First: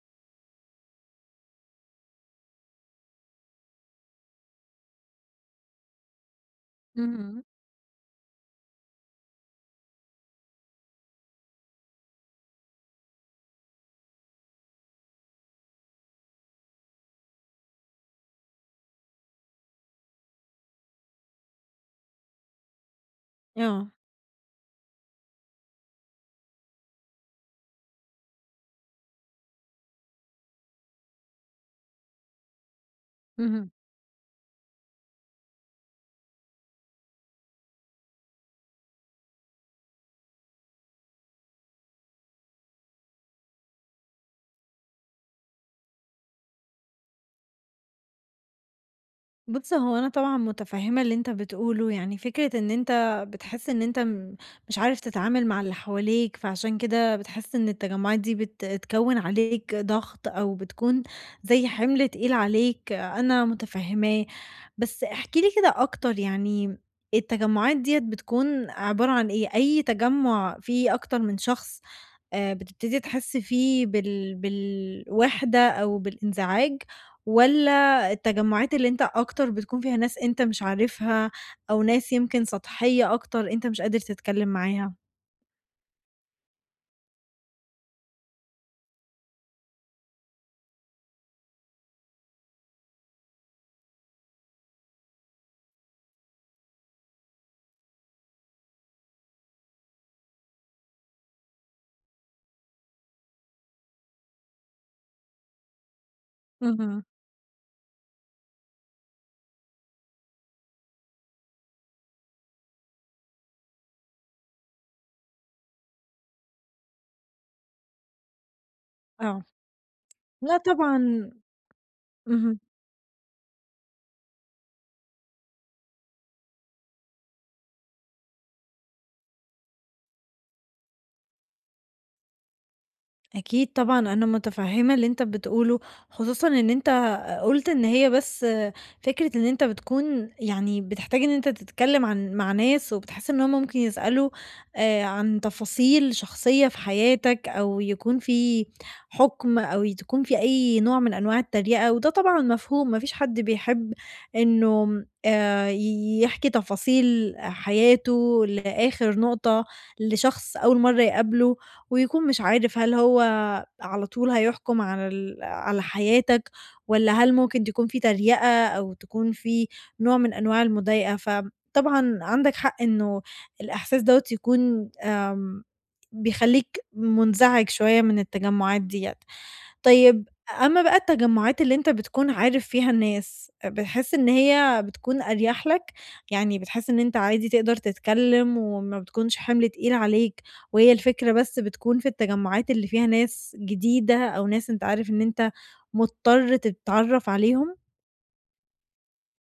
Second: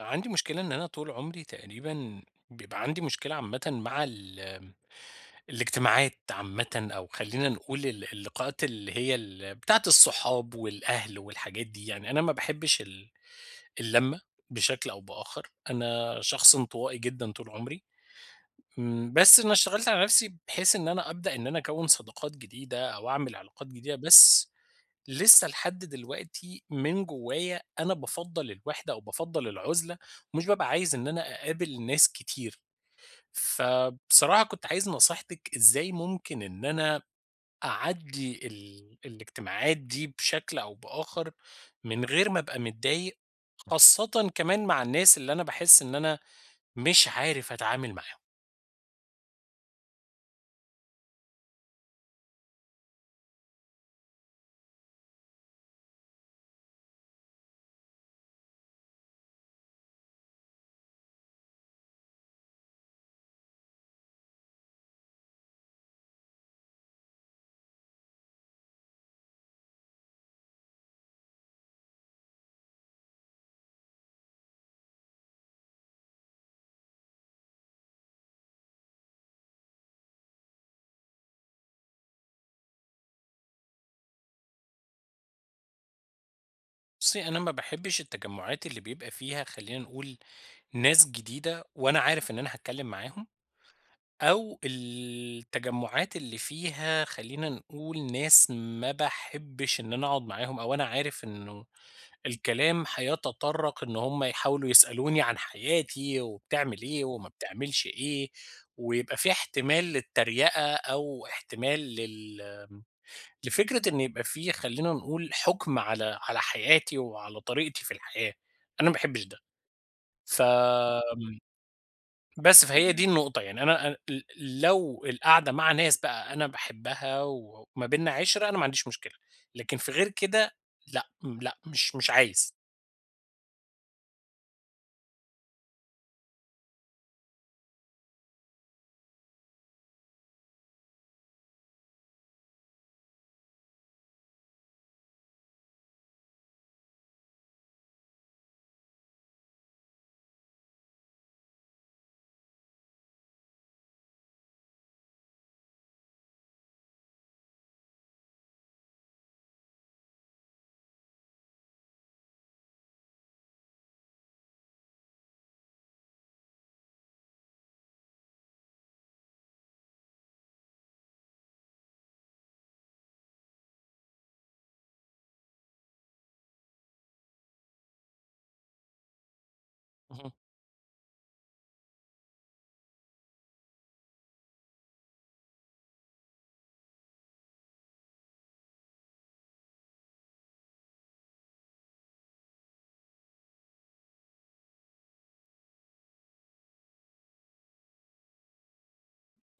عندي مشكلة إن أنا طول عمري تقريبًا بيبقى عندي مشكلة عامةً مع الاجتماعات عامةً، أو اهم، خلّينا نقول اللقاءات اللي هي بتاعة الصحاب والأهل والحاجات دي. يعني أنا ما باحبش اللمة بشكل أو بآخر. أنا شخص انطوائي جدًا طول عمري. بس أنا اشتغلت على نفسي بحيث إن أنا أبدأ إن أنا أكوّن صداقات جديدة أو أعمل علاقات آه، جديدة، بس لسه لحد دلوقتي من جوايا أنا بافضّل الوحدة أو بافضّل العُزلة، ومش بابقى عايز إن أنا أقابل ناس كتير. اهم. فبصراحة كنت عايز نصيحتِك إزاي ممكن إن أنا أعدّي الاجتماعات دي بشكل أو بآخر من غير ما أبقى متضايق، خاصةً كمان مع الناس اللي أنا باحس إن أنا مش عارف أتعامل معاهم. بُص، هو أنا طبعًا متفهمة اللي أنت بتقوله، يعني فكرة إن أنت بتحس إن أنت مش عارف تتعامل مع اللي حواليك، فعشان كده بتحس إن التجمعات دي تكوّن عليك ضغط أو بتكون زي حمل تقيل عليك، أنا متفهماه. بس احكِ لي كده أكتر، يعني التجمعات ديّة بتكون عبارة عن إيه؟ أي تجمع فيه أكتر من شخص؟ بتبتدي تحسّي فيه بالوِحدة أو بالانزعاج، والّا التجمُّعات اللي أنت أكتر بتكون فيها ناس أنت مش عارفها، أو ناس يمكن سطحية أكتر أنت مش قادر تتكلّم معاها؟ بُصّي، أنا ما باحبش التجمُّعات اللي بيبقى فيها خلّينا نقول ناس جديدة وأنا عارف إن أنا هاتكلّم معاهم، أو التجمُّعات اللي فيها خلّينا نقول ناس ما باحبش إن أنا أقعد معاهم أو أنا عارف إنه الكلام هيتطرّق إن هم يحاولوا يسألوني عن حياتي وبتعمل اهم، إيه وما بتعملش إيه، ويبقى في احتمال للتريقة أو احتمال لفكرة إن يبقى في خلّينا نقول حُكم على حياتي وعلى طريقتي في الحياة. أنا ما باحبش ده. آه. ف لأ طبعًا. اهم. بس، فهي دي النقطة. يعني أنا لو القعدة مع ناس بقى أنا باحبها وما بيننا عِشرة، أنا ما عنديش مشكلة، لكن في غير كده لأ، لأ، مش عايز. أكيد طبعًا أنا متفهمة اللي أنت بتقوله، خصوصًا إن أنت قُلت إن هي بس فكرة إن أنت بتكون يعني بتحتاج إن أنت تتكلم مع ناس، وبتحس إن هُم ممكن يسألوا عن تفاصيل شخصية في حياتك، أو يكون في حُكم، أو تكون في أي نوع من أنواع التريقة، وده طبعًا مفهوم، ما فيش حد بيحب إنه ي يحكي تفاصيل حياته لآخر نقطة لشخص أول مرة يقابله، ويكون مش عارف هل هو على طول هيحكم على حياتك، والّا هل ممكن تكون في تريقة أو تكون في نوع من أنواع المضايقة، فطبعًا عندك حق إنه الإحساس دوّة يكون بيخلّيك منزعج شوية من التجمعات ديّة. طيب، اهم. أمّا بقى التجمُّعات اللي أنت بتكون عارف فيها الناس، بتحس إن هي بتكون أريح لك؟ يعني بتحس إن أنت عادي تقدر تتكلّم وما بتكونش حِمل تقيل عليك، وهي الفكرة بس بتكون في التجمُّعات اللي فيها ناس جديدة أو ناس أنت عارف إن أنت مضطر تتعرّف عليهم؟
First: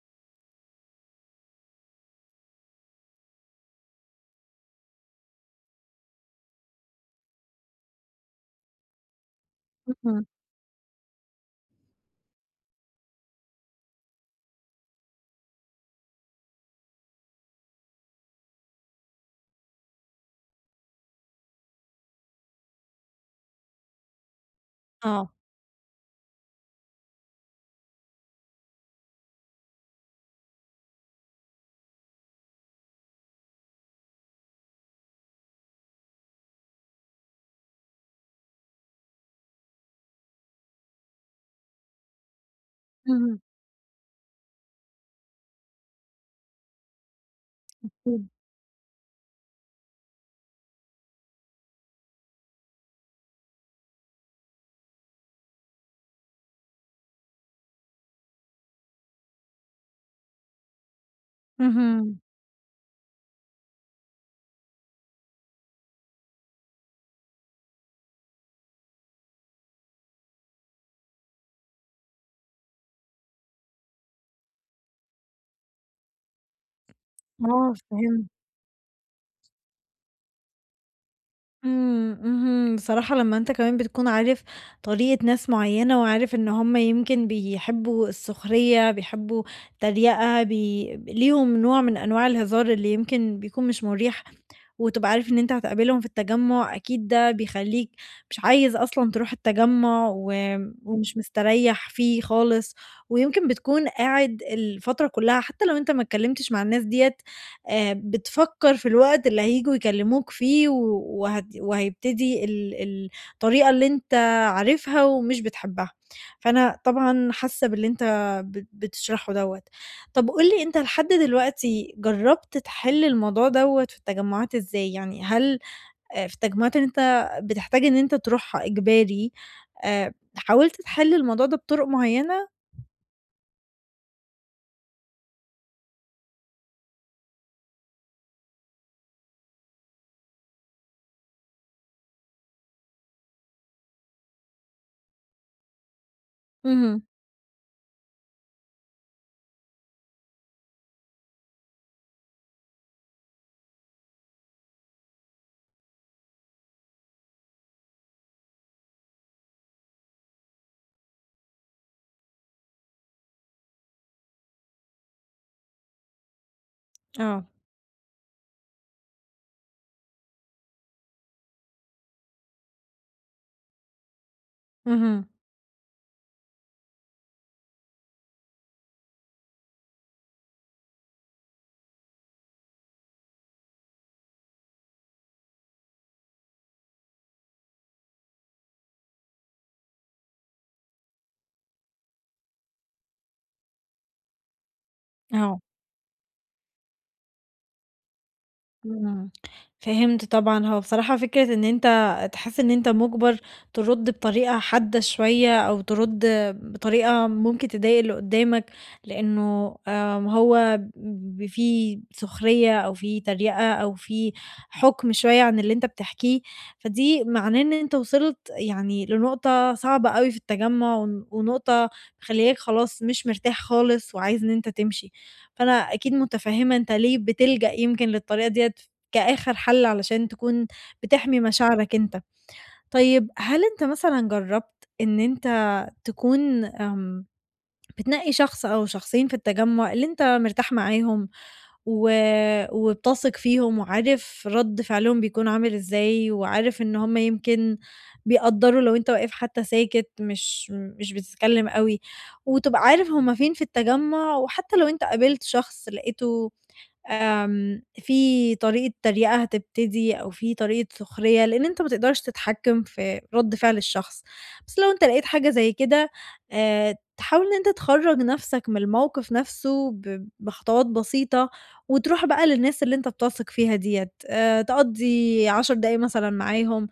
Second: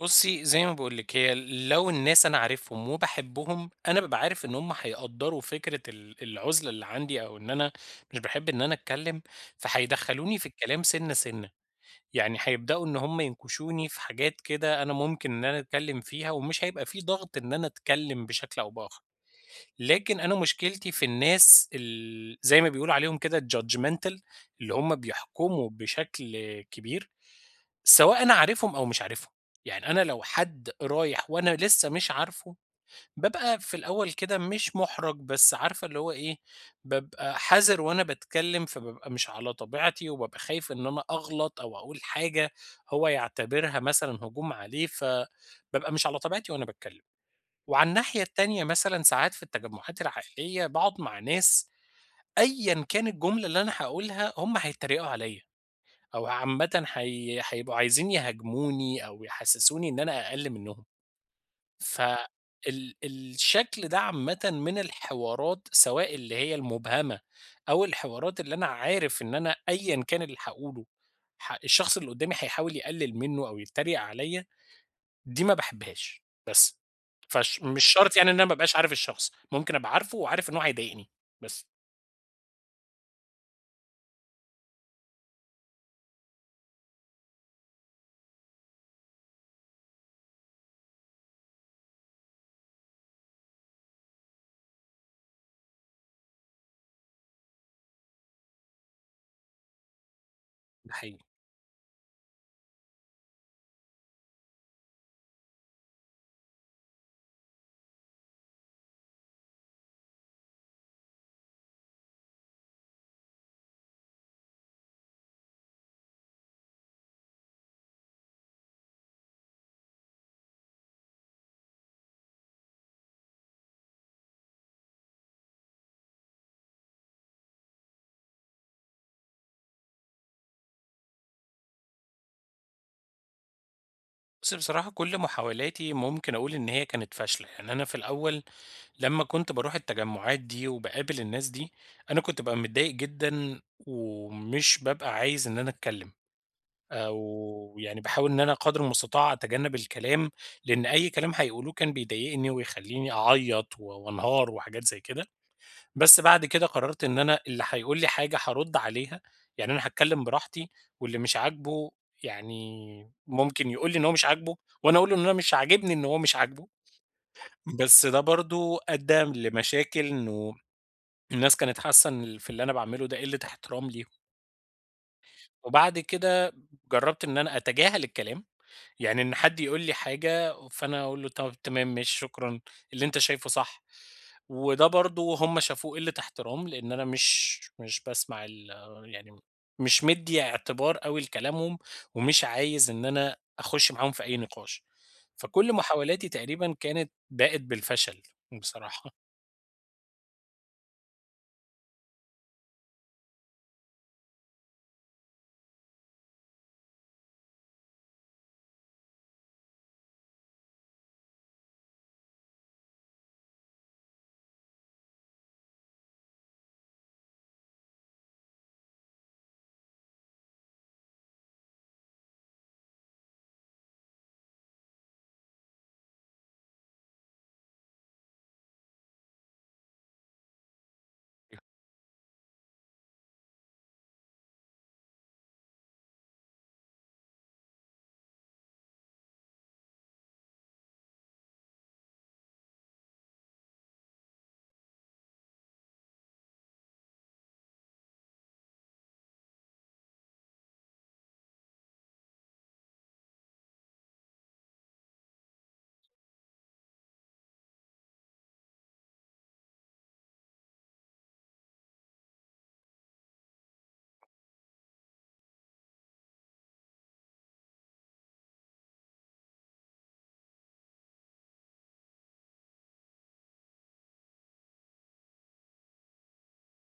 بُصّي، زي ما باقول لِك، هي لو الناس أنا عارفهم وباحبهم، أنا بابقى عارف إن هم هيقدّروا فكرة العُزلة اللي عندي أو إن أنا مش باحب إن أنا أتكلّم، اهم. فهيدخّلوني في الكلام سِنّة، سِنّة. يعني هيبدأوا إن هم ينكشوني في حاجات كده أنا ممكن إن أنا أتكلم فيها ومش هيبقى في ضغط إن أنا أتكلم بشكل أو بآخر. لكن أنا مشكلتي في الناس زي ما بيقولوا عليهم كده الjudgemental اللي هم آه. بيحكموا بشكل كبير، سواء أنا عارفهم أو مش عارفهم. يعني أنا لو حد رايح وأنا لسه مش عارفه بابقى في الأول كده مش مُحرَج، بس عارفة اللي هو إيه، بابقى حذر وأنا باتكلّم، فبابقى مش على طبيعتي وبابقى خايف إن أنا أغلط أو أقول حاجة هو اهم. يعتبرها مثلًا هجوم عليه، فبابقى مش على طبيعتي وأنا باتكلّم. وعلى الناحية إمم. التانية مثلًا ساعات في التجمُّعات العائلية باقعُد مع ناس أيًا كان الجملة اللي أنا هاقولها هم هيتّريقوا عليّا، أو عامةً هي هيبقوا عايزين يهاجموني أو يحسّسوني إن أنا أقَل منّهم. ف اهم. الشكل ده عامةً من الحوارات، سواء اللي هي المبهمة أو الحوارات اللي أنا عارف إن أنا أيًا كان اللي هاقوله، الشخص اللي قدامي هيحاول يقلل منه أو يتريق عليَّ، دي ما باحبهاش بس. آه، مش شرط فهمت. يعني إن أنا ما ابقاش عارف الشخص، ممكن أبقى عارفه وعارف إن هو هيضايقني، بس. اهم، بصراحة لمّا أنت كمان بتكون عارف طريقة ناس معيّنة وعارف إن هُم يمكن بيحبّوا السخرية، بيحبّوا التريقة، ليهم نوع من أنواع الهزار اللي يمكن بيكون مش مُريح، وتبقى عارف إن أنت هتقابلهم في التجمُّع، أكيد ده بيخلّيك مش عايز أصلًا تروح التجمُّع و ده ومش حقيقي. مستريّح فيه خالص، ويمكن بتكون قاعد الفترة كُلّها حتى لو أنت ما اتكلّمتش مع الناس ديّة، بتفكّر في الوقت اللي هييجوا يكلّموك فيه و وهت وهيبتدي ال ال الطريقة اللي أنت عارفها ومش بتحبّها، فأنا طبعًا حاسّة باللي أنت بتشرحه دوّة. طَب قُل لي أنت لحد دلوقتي جرّبت تحِل الموضوع دوّة في التجمُّعات إزاي؟ يعني هل في التجمُّعات اللي أنت بتحتاج إن أنت تروحها إجباري، حاولت تحِل الموضوع ده بطُرق معيّنة؟ بُصّي، بصراحة كل محاولاتي ممكن أقول إن هي كانت فاشلة، يعني أنا في الأول لمّا كنت باروح التجمعات دي وباقابل الناس دي، أنا كنت بابقى متضايق جدًا ومش بابقى عايز إن أنا أتكلم، اهم، أو يعني باحاول إن أنا قدر المستطاع أتجنب الكلام، لإن أي كلام هيقولوه كان بيضايقني ويخلّيني أعيّط و وانهار وحاجات زي كده. بس بعد كده قررت إن أنا اللي هيقول لي حاجة هارُد عليها، يعني أنا هاتكلّم براحتي، واللي مش عاجبه يعني ممكن يقول لي إن هو مش عاجبه، وأنا أقول له إن أنا مش عاجبني إن هو مش عاجبه، آه، بس ده برضه أدّى لمشاكل إنه الناس كانت حاسة إن في اللي أنا باعمله ده قِلّة احترام ليهم. اهم، وبعد كده جرّبت إن أنا أتجاهل الكلام، يعني إن حد يقول لي حاجة فأنا أقول له طب تمام ماشي شكرًا، اللي أنت شايفه صح. وده برضه هم شافوه قِلّة احترام، لإن أنا مش باسمع يعني مش مدّي اعتبار أوي لكلامهم، ومش عايز إن أنا أخُش معاهم في أي نقاش. آه. فكل محاولاتي تقريبًا كانت باءت بالفشل بصراحة. إمم، فهمت طبعًا. هو بصراحة فكرة إن أنت تحس إن أنت مُجبر ترُد بطريقة حادة شوية أو ترُد بطريقة ممكن تضايق اللي قدّامك، لإنه هو في سخرية أو في تريقة أو في حُكم شوية عن اللي أنت بتحكيه، فدي معناه إن أنت وصلت يعني لنقطة صعبة أوي في التجمُّع، ونقطة مخلّياك خلاص مش مرتاح خالص وعايز إن أنت تمشي. فأنا أكيد متفهمة أنت ليه بتلجأ يمكن للطريقة ديّة كآخر حل علشان تكون بتحمي مشاعرك أنت. طيب، هل أنت مثلًا جربت إن أنت تكون بتنقي شخص أو شخصين في التجمع اللي أنت مرتاح معاهم و وبتثق فيهم، وعارف رد فعلهم بيكون عامل إزاي، وعارف إن هم يمكن بيقدّروا لو أنت واقف حتى ساكت مش بتتكلم أوي، وتبقى عارف هم فين في التجمع، وحتى لو أنت قابلت شخص لقيته في طريقة تريقة هتبتدي أو في طريقة سخرية، لإن أنت ما تقدرش تتحكم في رد فعل الشخص، بس لو أنت لقيت حاجة زي كده، تحاول إن أنت تخرّج نَفْسك من الموقف نَفْسه بخطوات بسيطة، وتروح بقى للناس اللي أنت بتثق فيها ديّة، تقضّي 10 دقايق مثلًا معاهم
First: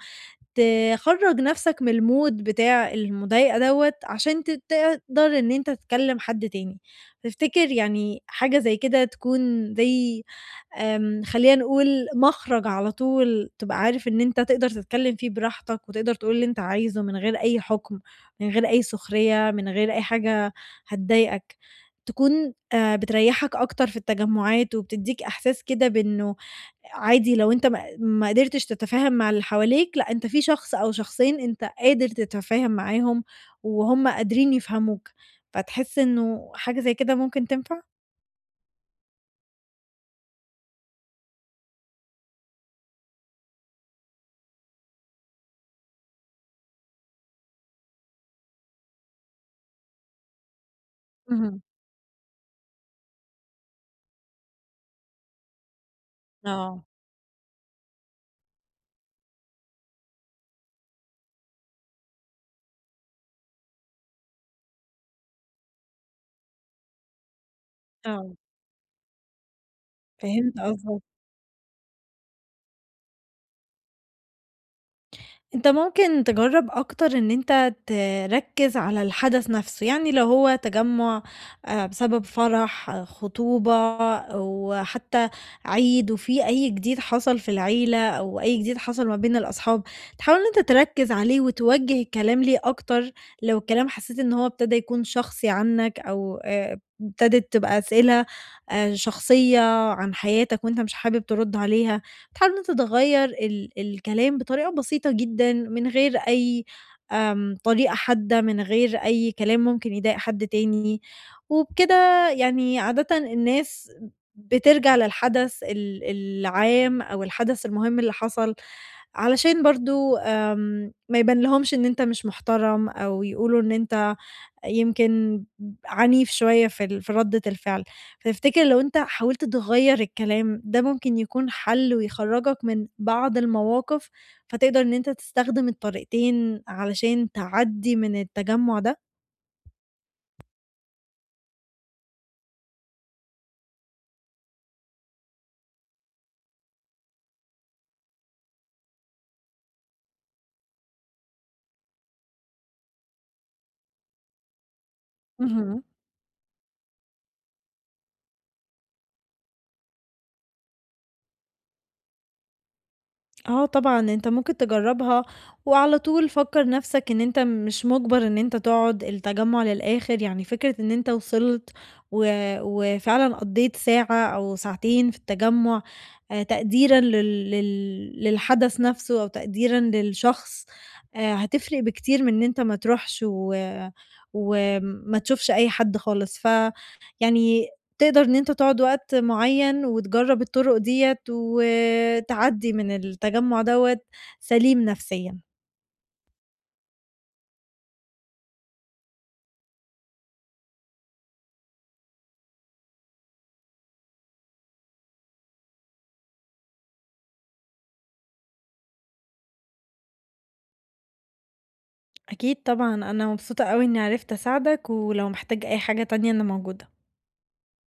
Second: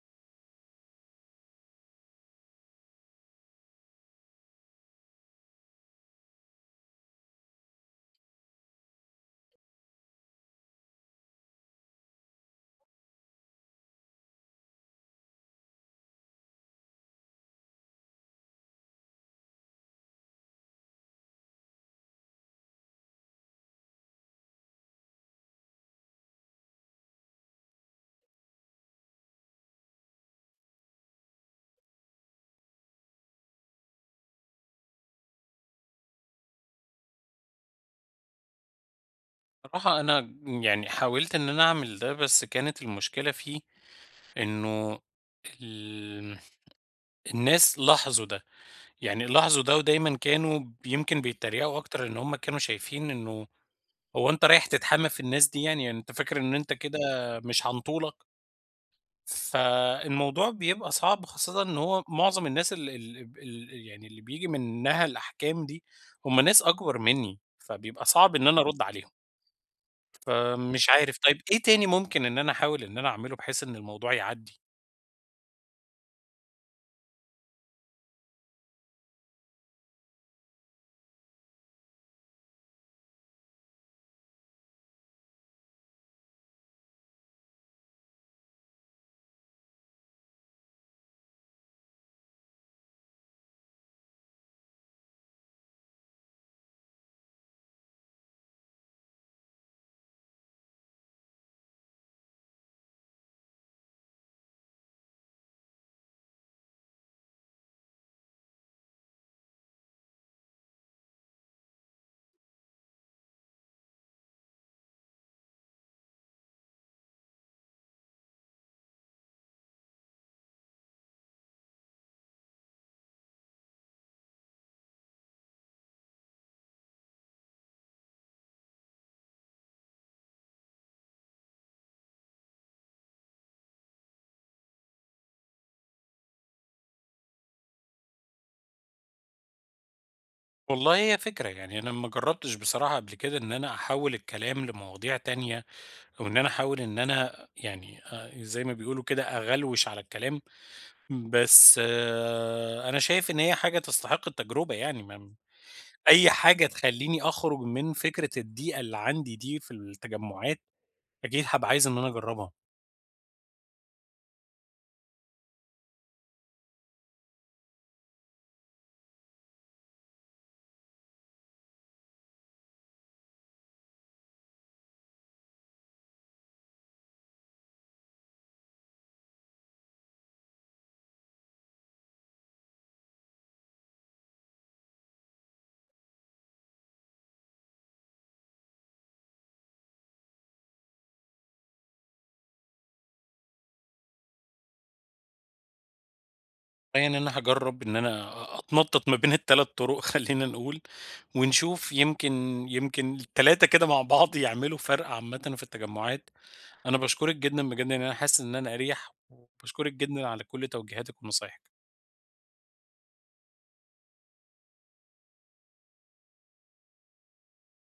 تخرّج نَفْسك من المود بتاع المضايقة دوّة عشان تقدر إن أنت تكلّم حد تاني. تفتكر يعني حاجة زي كده تكون زي، خلّينا نقول مخرج على طول تبقى عارف إن أنت تقدر تتكلّم فيه براحتك وتقدر تقول اللي أنت عايزه من غير أي حُكم، من غير أي سخرية، من غير أي حاجة هتضايقك، تكون بتريّحك أكتر في التجمُّعات، وبتدّيك إحساس كده بإنه عادي لو أنت ما قدرتش تتفاهم مع اللي حواليك، لأ، أنت في شخص أو شخصين أنت قادر تتفاهم معاهم وهُم قادرين يفهموك، فتحس إنه حاجة زي كده ممكن تنفع؟ بصراحة أنا يعني حاولت إن أنا أعمل ده، بس كانت المشكلة فيه إنه ال الناس لاحظوا ده. يعني لاحظوا ده ودايمًا كانوا يمكن اهم، بيتريقوا أكتر، إن هم كانوا شايفين إنه هو أنت رايح تتحامى في الناس دي يعني، يعني أنت فاكر إن أنت آه، كده مش هنطولك؟ فالموضوع بيبقى صعب، خاصةً إن هو معظم الناس ال ال ال يعني اللي بييجي منها الأحكام دي هم ناس أكبر منّي، فبيبقى آه، صعب إن أنا أرُد عليهم. فهمت فمش قصدك. عارف، طيب إيه تاني ممكن إن أنا أحاول إن أنا أعمله بحيث إن الموضوع يعدّي؟ أنت ممكن تجرّب أكتر إن أنت تركّز على الحدث نفسه، يعني لو هو تجمُّع بسبب فرح، خطوبة أو حتى عيد، وفي أي جديد حصل في العيلة أو أي جديد حصل ما بين الأصحاب، تحاول إن أنت تركّز عليه وتوجّه الكلام ليه أكتر. لو الكلام حسّيت إن هو ابتدى يكون شخصي عنّك أو ابتدت تبقى أسئلة شخصية عن حياتك وأنت مش حابب ترُد عليها، تحاول إن أنت تغيّر الكلام بطريقة بسيطة جدًا، من غير أي طريقة حادة، من غير أي كلام ممكن يضايق حد تاني، وبكده يعني عادةً الناس بترجع للحدث العام أو الحدث المهم اللي حصل، علشان برضه ما يبانلهمش إن أنت مش محترم أو يقولوا إن أنت يمكن عنيف شوية في في ردة الفعل. فتفتكر لو أنت حاولت تغيّر الكلام ده ممكن يكون حل ويخرّجك من بعض المواقف، فتقدر إن أنت تستخدم الطريقتين علشان تعدّي من التجمُّع ده؟ والله هي فكرة، يعني أنا ما جرّبتش بصراحة قبل كده إن أنا أحوّل الكلام لمواضيع تانية، وإن أنا أحاول إن أنا يعني زي ما بيقولوا كده أغلوش على الكلام، بس أنا شايف إن هي حاجة تستحق التجربة، يعني ما اهم. أي حاجة تخلّيني أخرج من فكرة الضيقة اللي عندي دي في التجمعات، أكيد هابقى عايز إن أنا أجربها. آه طبعًا، أنت ممكن تجرّبها، وعلى طول فكّر نَفْسك إن أنت مش مُجبَر إن أنت تقعد التجمُّع للآخِر، يعني فكرة إن أنت وصلت و وفعلًا قضّيت ساعة أو ساعتين في التجمُّع تقديرًا لل لل للحدث نَفْسه أو تقديرًا للشخص، هتفرق بكتير من إن أنت ما تروحش وما تشوفش أي حد خالص، فيعني تقدر إن أنت تقعد وقت معيّن وتجرّب الطُرُق ديّة وتعدّي من التجمُّع دوّة سليم نفسيًا. يعني ان أنا هاجرب إن أنا أتنطط ما بين ال3 طرق خلّينا نقول، ونشوف يمكن ال3 كده مع بعض يعملوا فرق عامةً في التجمعات. أنا باشكرِك جدًا بجد، يعني أنا حاسس إن أنا أريح، وباشكرِك جدًا على كل توجيهاتِك ونصايحِك. أكيد طبعًا، أنا مبسوطة أوي إنّي عرفت أساعدك، ولو محتاج أي حاجة تانية أنا موجودة.